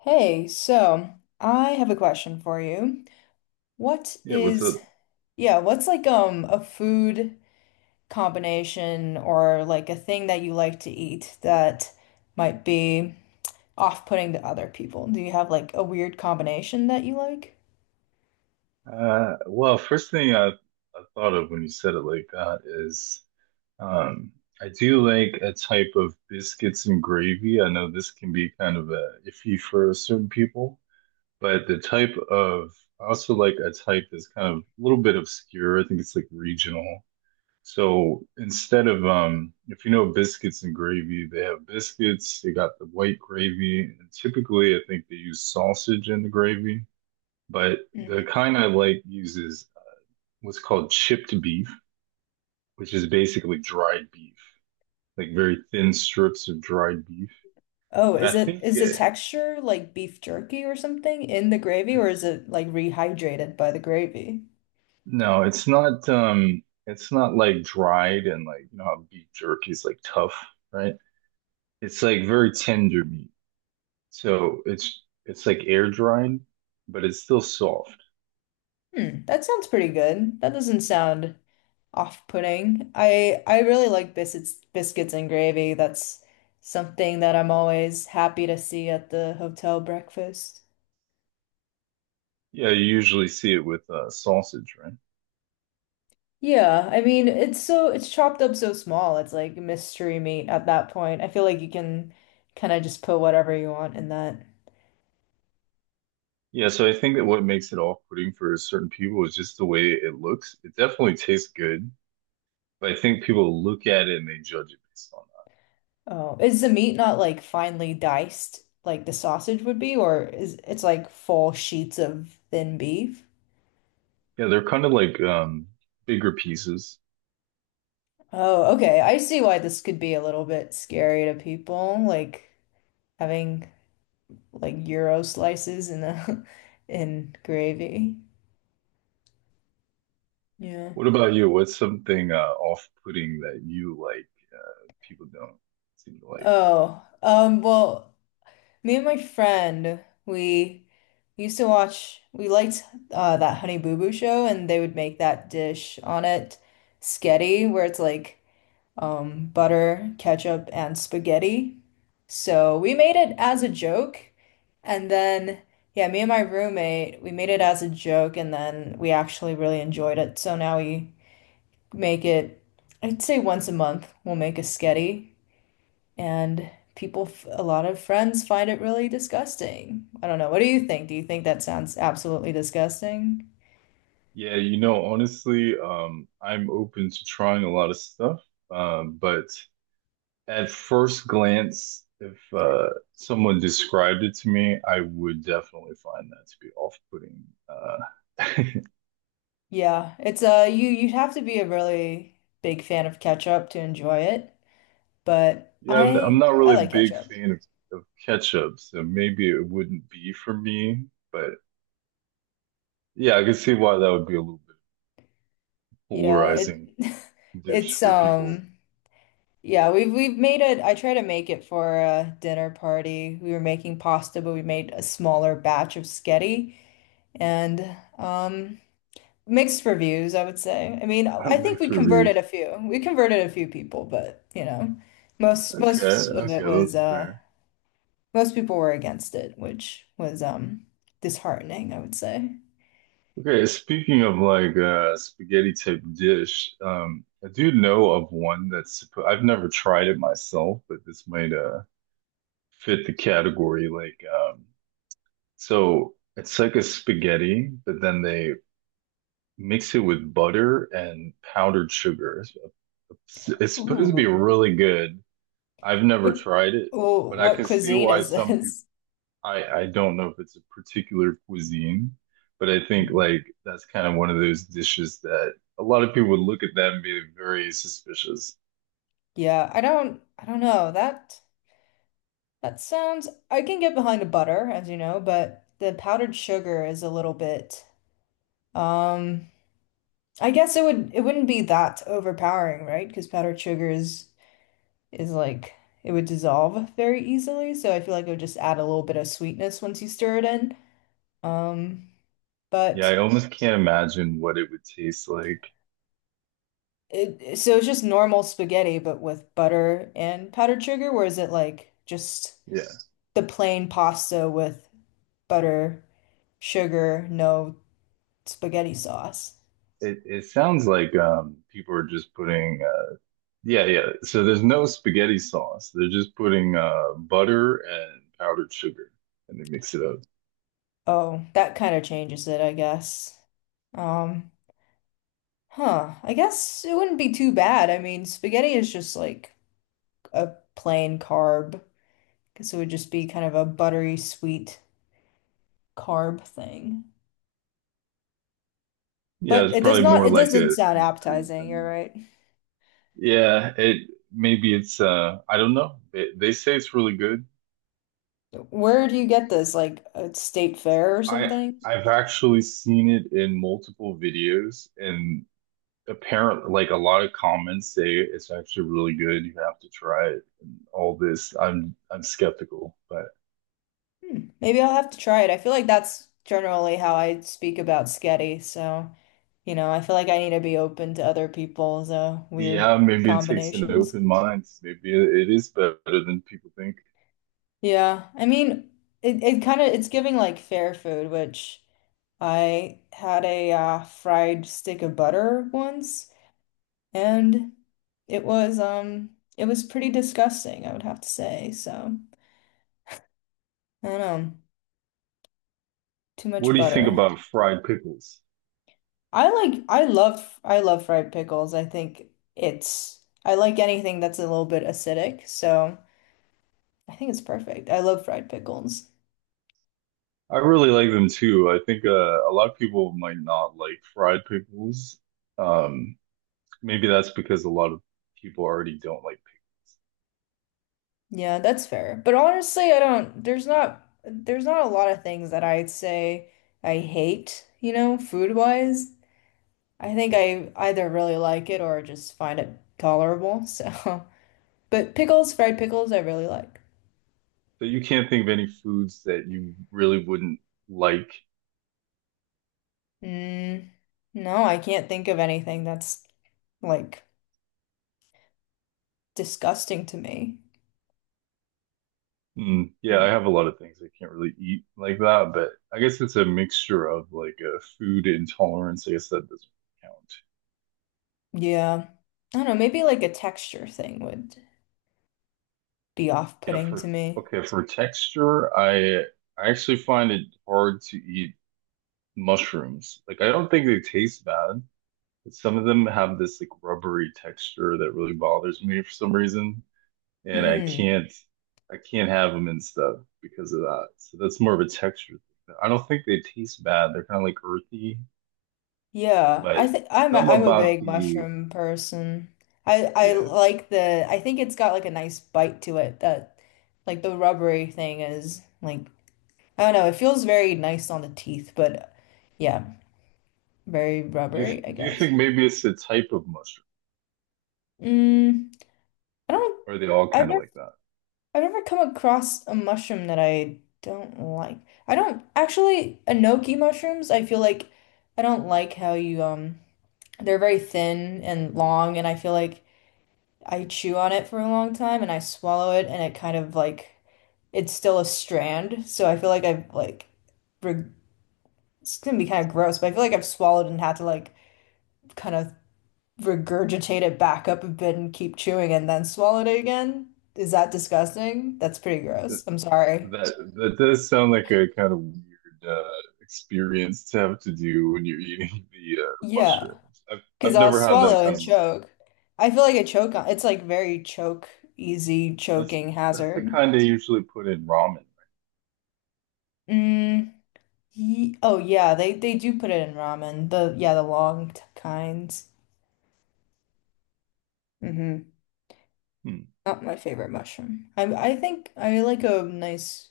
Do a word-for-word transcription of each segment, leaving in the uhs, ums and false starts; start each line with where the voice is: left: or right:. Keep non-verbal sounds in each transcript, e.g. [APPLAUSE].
left: Hey, so I have a question for you. What
right: Yeah, what's it?
left: is, yeah, what's like um a food combination or like a thing that you like to eat that might be off-putting to other people? Do you have like a weird combination that you like?
right: Uh, well, first thing I, I thought of when you said it like that is um, I do like a type of biscuits and gravy. I know this can be kind of a iffy for certain people, but the type of I also like a type that's kind of a little bit obscure. I think it's like regional. So instead of um, if you know biscuits and gravy, they have biscuits. They got the white gravy, and typically I think they use sausage in the gravy. But the
left: Mhm.
right: kind I like uses what's called chipped beef, which is basically dried beef, like very thin strips of dried beef.
left: Oh,
right: And
left: is
right: I
left: it
right: think
left: is the
right: it,
left: texture like beef jerky or something in the gravy, or is
right: it's
left: it like rehydrated by the gravy?
right: no, it's not um it's not like dried and like you know how beef jerky is like tough, right? It's like very tender meat. So it's it's like air dried, but it's still soft.
left: Hmm, that sounds pretty good. That doesn't sound off-putting. I I really like biscuits biscuits and gravy. That's something that I'm always happy to see at the hotel breakfast.
right: Yeah, you usually see it with uh, sausage, right?
left: Yeah, I mean it's so it's chopped up so small. It's like mystery meat at that point. I feel like you can kind of just put whatever you want in that.
right: Yeah, so I think that what makes it off-putting for certain people is just the way it looks. It definitely tastes good, but I think people look at it and they judge it based on
left: Oh, is the meat not like finely diced like the sausage would be, or is it's like full sheets of thin beef?
right: that. Yeah, they're kind of like um bigger pieces.
left: Oh, okay. I see why this could be a little bit scary to people, like having like gyro slices in a [LAUGHS] in gravy. Yeah.
right: What about you? What's something uh off-putting that you like people don't seem to like?
left: Oh, um, well, me and my friend, we used to watch, we liked uh that Honey Boo Boo show, and they would make that dish on it, sketty, where it's like um butter, ketchup, and spaghetti. So we made it as a joke and then yeah, me and my roommate, we made it as a joke and then we actually really enjoyed it. So now we make it, I'd say once a month, we'll make a sketty, and people, f- a lot of friends find it really disgusting. I don't know. What do you think? Do you think that sounds absolutely disgusting?
right: Yeah, you know, honestly, um I'm open to trying a lot of stuff, um, but at first glance, if uh, someone described it to me, I would definitely find that to be off-putting. Uh,
left: Yeah, it's uh you you'd have to be a really big fan of ketchup to enjoy it, but
right: [LAUGHS] yeah, I'm, I'm
left: I
right: not
left: I
right: really a
left: like
right: big
left: ketchup.
right: fan of, of ketchup, so maybe it wouldn't be for me. But yeah, I could see why that would be a little bit
left: Yeah, it
right: polarizing
left: [LAUGHS]
right: dish
left: it's
right: for people.
left: um yeah, we've we've made it. I try to make it for a dinner party. We were making pasta, but we made a smaller batch of sketty, and um, mixed reviews, I would say. I mean, I
right: [LAUGHS]
left: think we
right: Mixed
left: converted
right: reviews.
left: a few. We converted a few people, but you know, most
right: Okay,
left: most of it
right: okay,
left: was
right: that's
left: uh,
right: fair.
left: most people were against it, which was um, disheartening, I would say.
right: Okay, speaking of like uh spaghetti type dish, um I do know of one that's suppo- I've never tried it myself, but this might uh fit the category like um so it's like a spaghetti, but then they mix it with butter and powdered sugar. It's supposed to be
left: Ooh,
right: really good. I've never
left: what
right: tried it,
left: oh,
right: but I
left: what
right: can see
left: cuisine
right: why
left: is
right: some
left: this?
right: I I don't know if it's a particular cuisine, but I think
left: Mhm.
right: like that's kind of one of those dishes that a lot of people would look at that and be very suspicious.
left: Yeah, I don't I don't know. That that sounds I can get behind a butter, as you know, but the powdered sugar is a little bit um I guess it would it wouldn't be that overpowering, right? Because powdered sugar is is like it would dissolve very easily, so I feel like it would just add a little bit of sweetness once you stir it in. Um,
right: Yeah,
left: but
right: I almost can't imagine what it would taste like.
left: it so it's just normal spaghetti, but with butter and powdered sugar, or is it like just
right: Yeah,
left: the plain pasta with butter, sugar, no spaghetti sauce?
right: it it sounds like um people are just putting uh yeah yeah. So there's no spaghetti sauce. They're just putting uh butter and powdered sugar and they mix it up.
left: Oh, that kind of changes it, I guess. Um, Huh. I guess it wouldn't be too bad. I mean, spaghetti is just like a plain carb. Guess it would just be kind of a buttery sweet carb thing.
right: Yeah,
left: But
right: it's
left: it does
right: probably
left: not,
right: more
left: it
right: like
left: doesn't
right: a
left: sound
right: sweet treat
left: appetizing, you're
right: than.
left: right.
right: Yeah, it maybe it's uh I don't know. They they say it's really good. I'm
left: Where
right: not
left: do you
right: sure.
left: get this? Like a state fair or
right: I
left: something?
right: I've actually seen it in multiple videos and apparently like a lot of comments say it's actually really good. You have to try it and all this. I'm I'm skeptical, but
left: Hmm. Maybe I'll have to try it. I feel like that's generally how I speak about sketty, so you know, I feel like I need to be open to other people's uh, weird
right: yeah, maybe it takes an
left: combinations.
right: open mind. Maybe it, it is better than people think.
left: Yeah, I mean, it, it kind of it's giving like fair food, which I had a uh, fried stick of butter once, and it was um it was pretty disgusting, I would have to say. So I don't know, too
right: What
left: much
right: do you think
left: butter.
right: about fried pickles?
left: I like I love I love fried pickles. I think it's I like anything that's a little bit acidic, so I think it's perfect. I love fried pickles.
right: I really like them too. I think uh, a lot of people might not like fried pickles. Um, maybe that's because a lot of people already don't like pickles.
left: Yeah, that's fair. But honestly, I don't, there's not there's not a lot of things that I'd say I hate, you know, food-wise. I think I either really like it or just find it tolerable. So, [LAUGHS] but pickles, fried pickles, I really like.
right: But you can't think of any foods that you really wouldn't like.
left: Mm, no, I can't think of anything that's like disgusting to me.
right: Mm, yeah, I
left: Mm,
right: have a lot of things I can't really eat like that, but I guess it's a mixture of like a food intolerance. I guess that doesn't count.
left: yeah. I don't know, maybe like a texture thing would be
right: Yeah,
left: off-putting to
right: for
left: me.
right: okay, for texture, I I actually find it hard to eat mushrooms. Like I don't think they taste bad. Some of them have this like rubbery texture that really bothers me for some reason, and I
left: Mm.
right: can't I can't have them and stuff because of that. So that's more of a texture thing. I don't think they taste bad. They're kind of like earthy,
left: Yeah, I
right: but
left: think I'm a,
right: something
left: I'm a
right: about
left: big
right: the
left: mushroom person. I I
right: yeah.
left: like the I think it's got like a nice bite to it that like the rubbery thing is like I don't know, it feels very nice on the teeth, but yeah, very
right: Do you
left: rubbery, I
right: do you
left: guess.
right: think maybe it's the type of mushroom?
left: Mm, I don't
right: Or are they all
left: I've
right: kind of
left: never
right: like that?
left: I've never come across a mushroom that I don't like. I don't actually enoki mushrooms, I feel like I don't like how you um they're very thin and long, and I feel like I chew on it for a long time and I swallow it and it kind of like it's still a strand. So I feel like I've like reg it's gonna be kind of gross, but I feel like I've swallowed and had to like kind of regurgitate it back up a bit and keep chewing and then swallowed it again. Is that disgusting? That's pretty
right: That
left: gross. I'm sorry.
right: that, that does sound like a kind of weird uh, experience to have to do when you're eating [LAUGHS] the uh,
left: Yeah,
right: mushrooms. I've
left: because
right: I've
left: I'll
right: never had that
left: swallow
right: kind
left: and
right: of mushroom.
left: choke. I feel like I choke on it's like very choke easy
right: That's
left: choking
right: that's the
left: hazard.
right: kind they usually put in ramen.
left: Mm, Ye oh yeah, they they do put it in ramen. The Yeah, the long t- kinds. Hmm.
right: Hmm.
left: Not my favorite mushroom. I I think I like a nice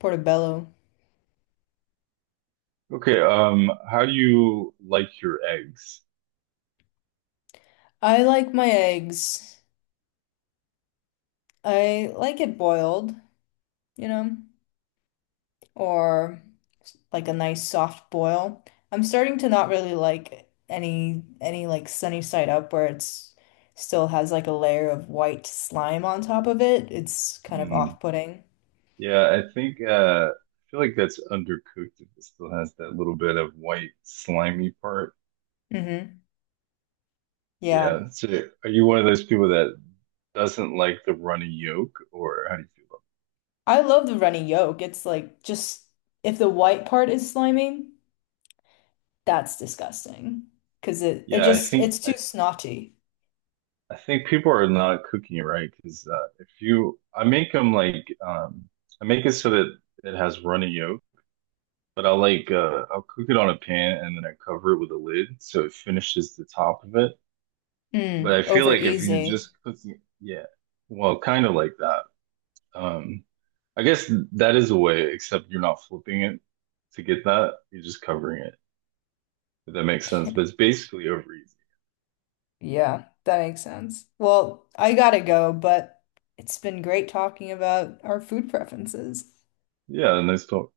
left: portobello.
right: Okay, um, how do you like your eggs?
left: I like my eggs. I like it boiled, you know, or like a nice soft boil. I'm starting to not really like any any like sunny side up where it's still has like a layer of white slime on top of it. It's kind of
right: Hmm.
left: off-putting.
right: Yeah, I think uh, I feel like that's undercooked if it still has that little bit of white slimy part.
left: Hmm.
right: Yeah,
left: Yeah.
right: that's it. Are you one of those people that doesn't like the runny yolk, or how do you feel about
left: I love the runny yolk. It's like just if the white part is slimy, that's disgusting. Cause it
right: it?
left: it
right: Yeah, I
left: just
right: think
left: it's
right: I,
left: too
right: th-
left: snotty.
right: I think people are not cooking it right because uh, if you, I make them like um, I make it so that it has runny yolk. But I'll like uh I'll cook it on a pan and then I cover it with a lid so it finishes the top of it. But I
left: Mm,
right: feel
left: over
right: like if you're
left: easy.
right: just cooking, yeah, well, kind of like that. Um, I guess that is a way, except you're not flipping it to get that. You're just covering it, if that makes sense. But it's
left: [LAUGHS]
right: basically over easy.
left: Yeah, that makes sense. Well, I gotta go, but it's been great talking about our food preferences.
right: Yeah, nice talk.